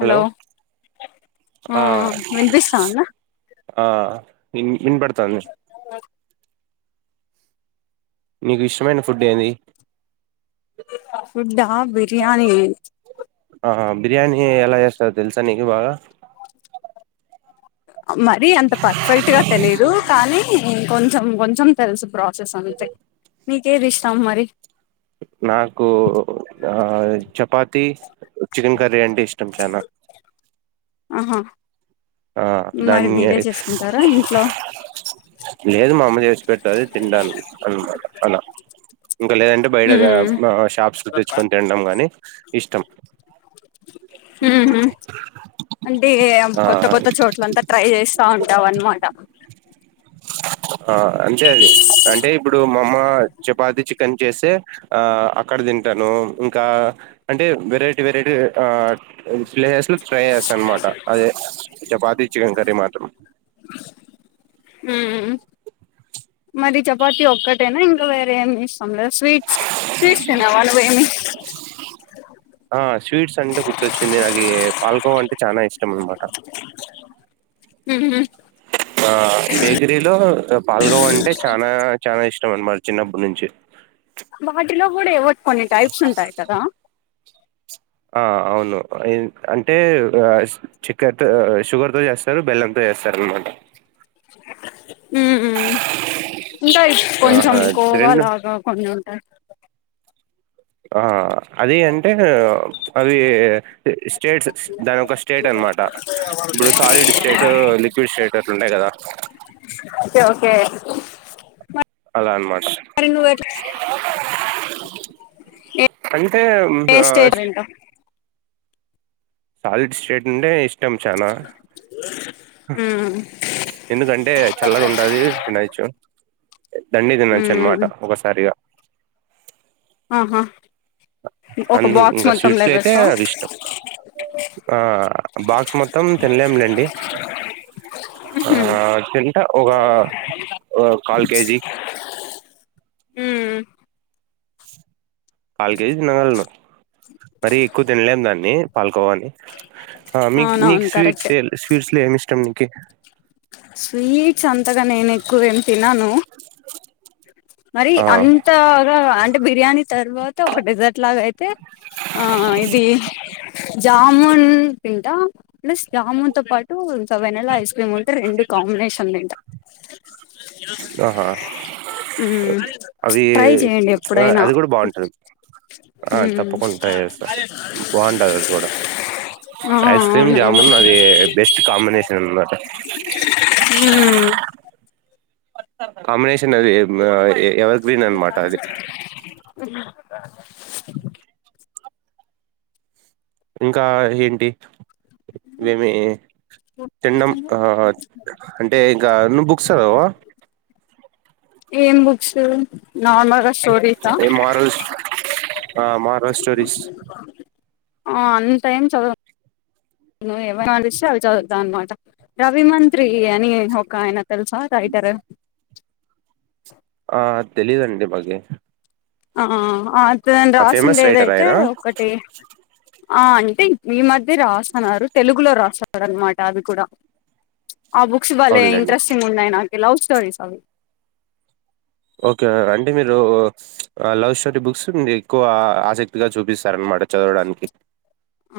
Hello ఆ వినిపిస్తోందా ఆ విని విన్పడతంది నీకు ఇష్టమైన ఫుడ్ ఏది ఫుడ్డా బిర్యానీ ఆహా బిర్యానీ ఎలా చేస్తారో తెలుస్ [unintelligible] మరి అంత పర్ఫెక్ట్ గా తెలీదు కానీ కొంచెం కొంచెం తెలుసు ప్రాసెస్ అంతే నీకేది ఇష్టం మరి నాకు ఆ చపాతి చికెన్ కర్రీ అంటే ఇష్టం చానా ఆహా ఆ మరి దాన్ని మీరే చేసుకుంటారా ఇంట్లో లేదు మామీ చేసి పెట్ అదే తిండాను అన్నమాట అన ఇంకా లేదంటే బయట ఉమ్ గా ఆ షాప్స్ లో తెచ్చుకొని తినడం గానీ ఇష్టం హ్మ్ అంటే కొత్త ఆ కొత్త చోట్లంతా ట్రై చేస్తా ఉంటావు అన్నమాట ఆ అంతే అది అంటే ఇప్పుడు మా అమ్మ చపాతి చికెన్ చేస్తే ఆ అక్కడ తింటాను. ఇంకా అంటే వెరైటీ వెరైటీ ఆ [unintelligible] ఫ్రై చేస్తా అన్నమాట అదే చపాతి చికెన్ కర్రీ మాత్ హ్మ్ మరి చపాతి ఒక్కటేనా ఇంకా వేరే ఏమి ఇష్ స్వీట్స్ స్వీట్స్ తినవా నువ్వు ఏమీ ఆ ఓ అంటే చానా ఇష్ [unintelligible] ఊహూ ఆ బేకరీలో పాలకోవా అంటే చానా చానా ఇష్ [unintelligible] చిన్నప్పుడు నుంచి వాటిలో కూడా ఏవో కొన్ని టైప్స్ ఉంటాయి కదా ఆ అవును అంటే ఆ చక్కరతో షుగర్ తో చేస్తారు బెల్లంతో చేస్తారు అన్నమాట హ్మ్ ఇంకా కొంచెం ఆహా రెండు కోవాలాగా కొన్ని ఉంటాయి ఆ అది అంటే అవి స్టేట్స్ దాని ఒక స్టేట్ అనమాట ఇప్పుడు సాలిడ్ స్టేట్ లిక్విడ్ స్టేట్ అట్లు ఉంటయి కదా కే ఓకే అలా అనమాట మరి నువ్వు ఎట్లా అంటే ఏ స్టేట్ వింటా సాలిడ్ స్ట్రేట్ నుండే ఇ ఇష్టం చానా ఉమ్ ఎందుకంటే చల్లగా ఉంటాది తినొచ్చు దండిగ తినచ్చు ఉమ్ అనమాట ఒకసారిగా ఆహా ఒక అందు బాక్స్ ఇంకా మొత్తం స్వీట్లు అయితే లేపేస్తావా అది ఇష్టం ఆ బాక్స్ మొత్తం తినలేములేండి ఆ ఉహుమ్ తింటా ఒక ఒక కాల్ కేజీ ఉమ్ కాల్ కేజీ తినగలను మరీ ఎక్కువ తినలేము దాన్ని కోవాని ఆ మీక్ మీకు అవునవును స్వీట్స్ కరెక్టే స్వీట్స్ లో ఏమి ఇష్టం నీ కే స్వీట్స్ అంత నేను ఎక్కువెం తినను. మరి ఆ అంతగా అ బిర్యానీ తర్వాత ఒక డెజర్ట్ లాగా అయితే ఆ ఇది జామూన్ తింటా ప్లస్ జామూన్ తో పాటు. వెన్నెల ఐస్ క్రీమ్ ఉంటే రెండు కాంబినేషన్ తింట. [unintelligible] ఆహా మ్మ్ అవి ట్రై చేయండి ఎప్పుడైనా అది కూడా బాగుంటుంది ఆ మ్మ్ తప్పకుండా ట్రై చేస్తాం బాగుంటుంది అది కూడా ఆ ఐస్ క్రీమ్ అవునవును జాముూన్ అది బెస్ట్ కాంబినేషన్ అనమాట [inaudible] కాంబినేషన్ అది ఎవర్ గ్రీన్ అనమాట అది [unintelligible] [inaudible] ఇంకా ఏంటి ఏమి తిండం ఆ అంటే ఇంకా నువ్ బుక్స్ చదవవా ఏం బుక్సూ నార్మల్ గా స్టోరీస్ ఆ ఆ మారల్ స్టోరిస్ ఆ అంత ఏం చదువం నువ్ ఏమై మనిస్తే అవి చదువుతావు అన్నమాట రవి మంత్రి అని ఒక ఆయన తెల్సా రైటర్ ఆ తెలీదండి మాకి ఆ ఆ ఫేమస్ రైటర్ రాసిండేదైతే ఆయన ఒకటి ఆ అంటే ఈ మధ్య రాసన్నారు తెలుగులో రాసరు అనమాట అది కూడా ఆ బుక్స్ బలె అవునులేండి ఇంట్రెస్టింగ్ ఉన్నాయి నాకు లవ్ స్టోరీస్ అవి ఓకే అంటే మీరు ఆ లవ్ స్టోరీ బుక్స్ మీకు ఆసక్తిగా చూపిస్తారనమాట చదవడానికి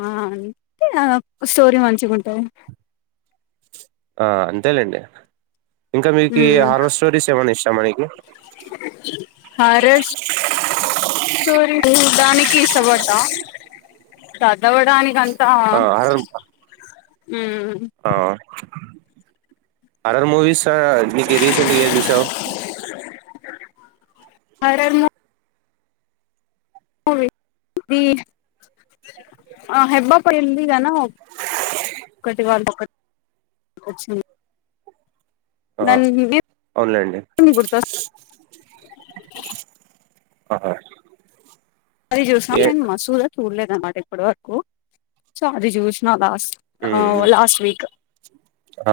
ఆ అంటే నాకు స్టోరీ మంచిగుంటధి ఆ అంతేలేండి ఇంకా ఊ మీకి హారర్ స్టోరీస్ ఏమైనా ఇష్టమా నీకి హరస్ స్టోరీ చుడానికి ఇష్టపడతా చదవడానికి అం తా ఆ హారర్ ఆ హారర్ మూవీస్ ఆ నీకి రీసెంట్ గా ఏం చూసావ్ హరర్ ము అది అ ఆ దాని వి అవునులేండి వీప్ గుర్తొస్తా ఆ అది చూస నేన్ మసూద చూడలేదమాట ఎప్పటి వరకు సో అది చూసిన అలా ఆ ఉమ్ లాస్ట్ వీక్ ఆ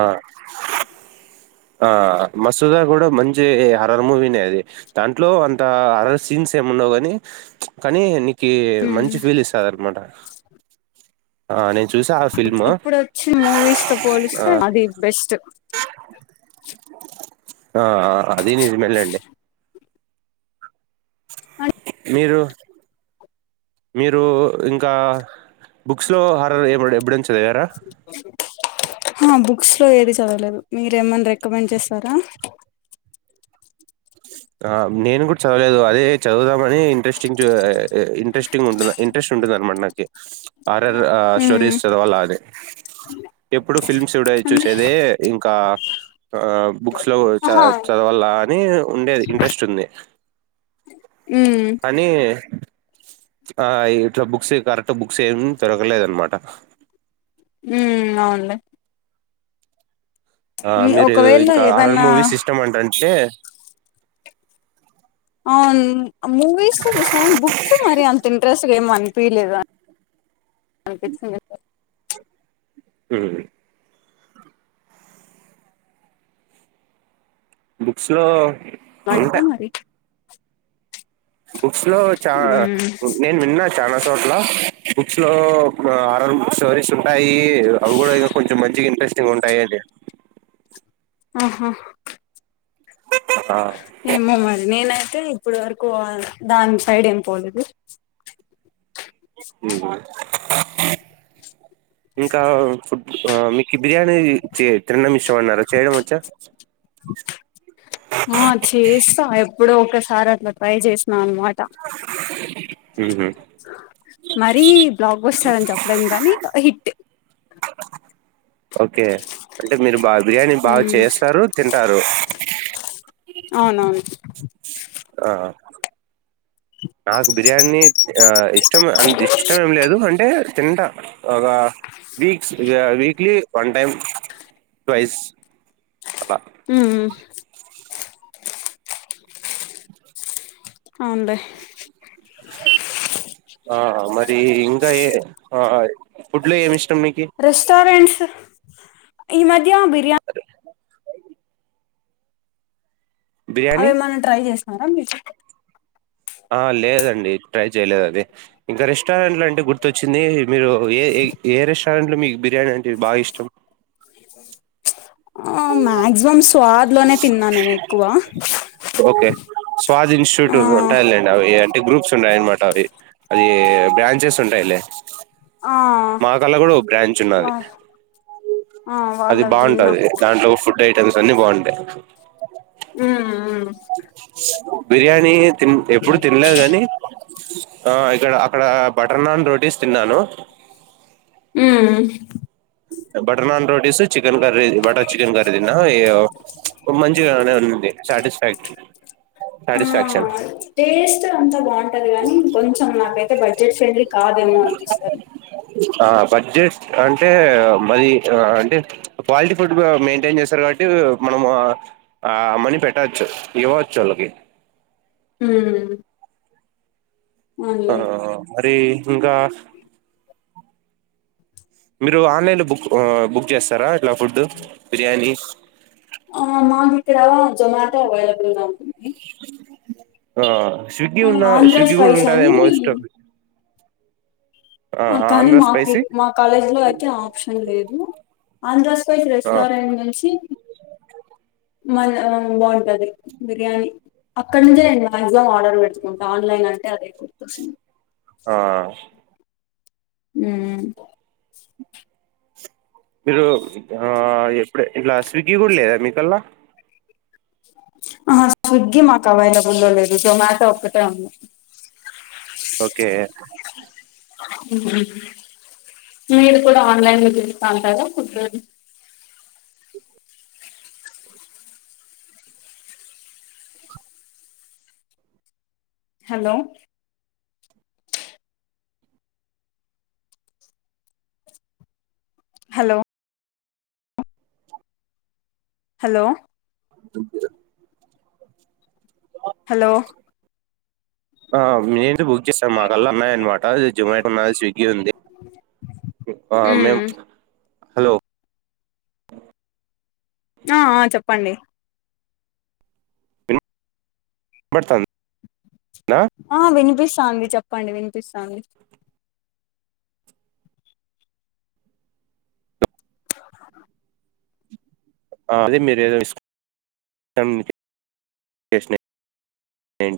ఆ మసూద కూడా మంచి హరర్ మూవీనే అది దాంట్లో అంత హరర్ సీన్స్ ఏమి ఉండవు కాని కానీ ని కి మ్మ్ మంచి ఫీల్ ఇస్తాదనమాట ఆ నేన్ ఇప్పుడు వచ్చిన మూవీస్ తో పోలిస్తే అది బెస్ట్ ఆ అదీ నిజమే లెండి [inaudible] మీరు మీరు ఇంకా బుక్స్ లో హారర్ ఎమడ ఎప్పుడైనచదరా ఆ బుక్స్ లో ఏది చదవలేదు మీరు ఏమన్నా రికమెండ్ చేస్తారా ఆ నేను కూడా చదవలేదు అదే చదువుదాం మరీ ఇంట్రెస్టింగ్ ఆ ఏ ఇంట్రెస్టింగ్ ఉంటు ఇంట్రెస్ట్ ఉండదన్నమాట నాకి ఆరర్ ఆ మ్మ్ స్టోరీస్ చదవాల అది ఎప్పుడు ఫిల్మ్స్ సుడై అంటే చూసేది ఇంకా కాబ్ బుక్స్ లో చ ఆహా చదవాల అని ఉండేది ఇంట్రెస్ట్ ఉంది మ్మ్ కానీ ఆ ఇట్లా బుక్స్ కరెక్ట్ బుక్స్ ఏమి దొరకలేదు అన్నమాట ఊ అవున్లే ఆ మీరు ఒకవేళ ఇంకా అరర్ ఏవన్నా మూవీస్ ఇష్టం అంటండి ఎ మూవీస్ చూసా బుక్స్ మరి అంత ఇంట్రెస్ట్ ఏమో అనిపియలేద అనిపించింది ఉం బుక్స్ లో వారత ఉంటాయి మరి బుక్స్ లో చా మ్మ్ నేను విన్నా చాల చోట్ల బుక్స్ లో ఇప్పుడు ఆర్ ఆర్ బుక్ స్టోరీస్ ఉంటాయి అవి కూడా ఇగ కొంచెం మంచి ఇంట్రెస్టింగ్ ఉంటాయి అండి ఆహా ఆ ఏమ్మోమరి నేనైతే ఇప్పుడు వరకు దాని సైడ్ ఏం పోవలేదు ఉ ఇంకా ఫుడ్ ఆ మీకి బిర్యానీ చే తినడమిష్టం అన్నారా చేయడం వచ్చా ఇప్పుడు ఒకసారి అట్లా ట్రై చేసిన అన్నమా ఉహు మరీ బ్లాగ్ బస్టర్ రని చెప్పలెంకాగానీ హిట్ ఓకే అంటే మీరు బాగ బిర్యాని బాగా మ్మ్ చేస్తారు తింటారు అవునా ఆ నాకు బిర్యానీ ఆ ఇష్ ఇష్టం అంత ఇష్టం ఏం లేదు అంటే తింటా ఒక వీక్స్ ఇగ వీక్లీ వన్ టైం ట్వస్ అలా ఉమ్ ఉ అవున్లే ఆ మరి ఇంగా ఫుడ్ లో ఏమి ఇష్ రెస్టారెంట్స్ ఈ మద్ బిర్యానీ అవే మనం ట్రై చేస్ [unintelligible] ఆ లేదండి ట్రై చేయలేదు అది ఇంకా రెస్టారెంట్లు అంటే గుర్తొచ్చింది మీరు ఏ ఏ రెస్ట రెస్టారెంటులో మీకు బిర్యానీ అంటే బాగా ఇష్టం స్ స్ ఆ మాయక్సిమం స్వాద్ లోనే తిన్నా నేను ఎక్కువ ఓకే స్వాద్ ఇన్స్టిట్యూట్ ఆ ఉంటాయిలెండి అవి ఏంటే గ్రూప్స్ ఉండాయి అన్మాట మరి అది బ్రాంచెస్ ఉంటాయిలే ఆ మాకల్లకూడా ఒక బ్రాంచ్ ఉన్నది. వా ఆ అది వాళ్ళది తిన్నా బాగుంటది దాంట్లో ఫుడ్ ఐటమ్స్ అన్ని బాగుంటాయి. ఉమ్ ఉమ్ బిర్యానీ తి ఎప్పుడు తినలేదు కానీ ఆ ఇక్కడ అక్కడ బటర్ నాన్ రోటీస్ తిన్నాను. హ్మ్.... butter naan rotis, chicken curry, butter chicken curry తిన ఈ ఒమంచిగానే ఉంది సాటిస్పైట్. ఆ టేస్ట్ అంతా బావుంటది, కాని కొంచెం నా పె బడ్జెట్ ఫ్రెండ్లి కాదేమో అనిపిస్తాది ఆ బడ్జెట్ అంటే మది ఆ అంటే క్వాలిటీ ఫుడ్ మెయింటేన్ చేస్తారు, కాబట్టి మనము ఆ ఆ మనీ పెట్టచ్చు ఇవ్వచ్చు వాళ్ళకి హ్మ్.. ఆ... అరే ఇంకా మీరు ఆన్లైన్ బుక్ ఆ బుక్ చేస్తారా ఇట్లా ఫుడ్ బిర్యానీస్ ఆ మాక్ ఇక్కడా జొమాటో అవైలబుల్ గా ఉంటుంది. ఆ స్విగ్గి ఉన్నా ఆంధ్ర స్విగ్గి గూడ్ స్పైస్ అని ఉంటాదేమోస్టు అ కానీ మాకి స్పైసీ ఇక్ మా కాలేజ్ లో అయితే ఆప్షన్ లేదు. అందస్ స్పైస్ ఆ రెస్టారెంనుంచి మల్ ఊమ్ బావుంటది, బిర్యానీ అక్కనుంచే నేను మాక్సిమం ఆర్డర్ పెట్కుంటా ఆన్లైన్ అంటే అదే గుర్తొస్తుంది. ఆ హ్మ్ మీరు ఆ ఎప్పుడె ఇట్లా స్విగ్గీ కూడా లేదా మీకల్లా ఆహా, స్విగ్గీ మాకు అవైలబుల్లో లేదు, జొమాటో ఒక్కటే ఉంది. ఓకే మ మీరు కూడా ఆన్లైన్ లో తింటా అంటారా ఫుడ్డు అది హలో హలో హలో దుంపిరే హలో ఆ మేమే బుక్ చేసాం మాకల్లా ఉన్నాయ్ అనమాట జొమాటో ఉన్నాది, స్వి గ్గి ఉంది ఆ ఉమ్ మేమ్ హలో ఆ ఆ చెప్పండి విన్ బడ్తాంద్ ఆ వినిపిస్ స్తాంది చెప్పండి వినిపిస్తాంది ఆ అదే మీరు ఏదో [unintelligible]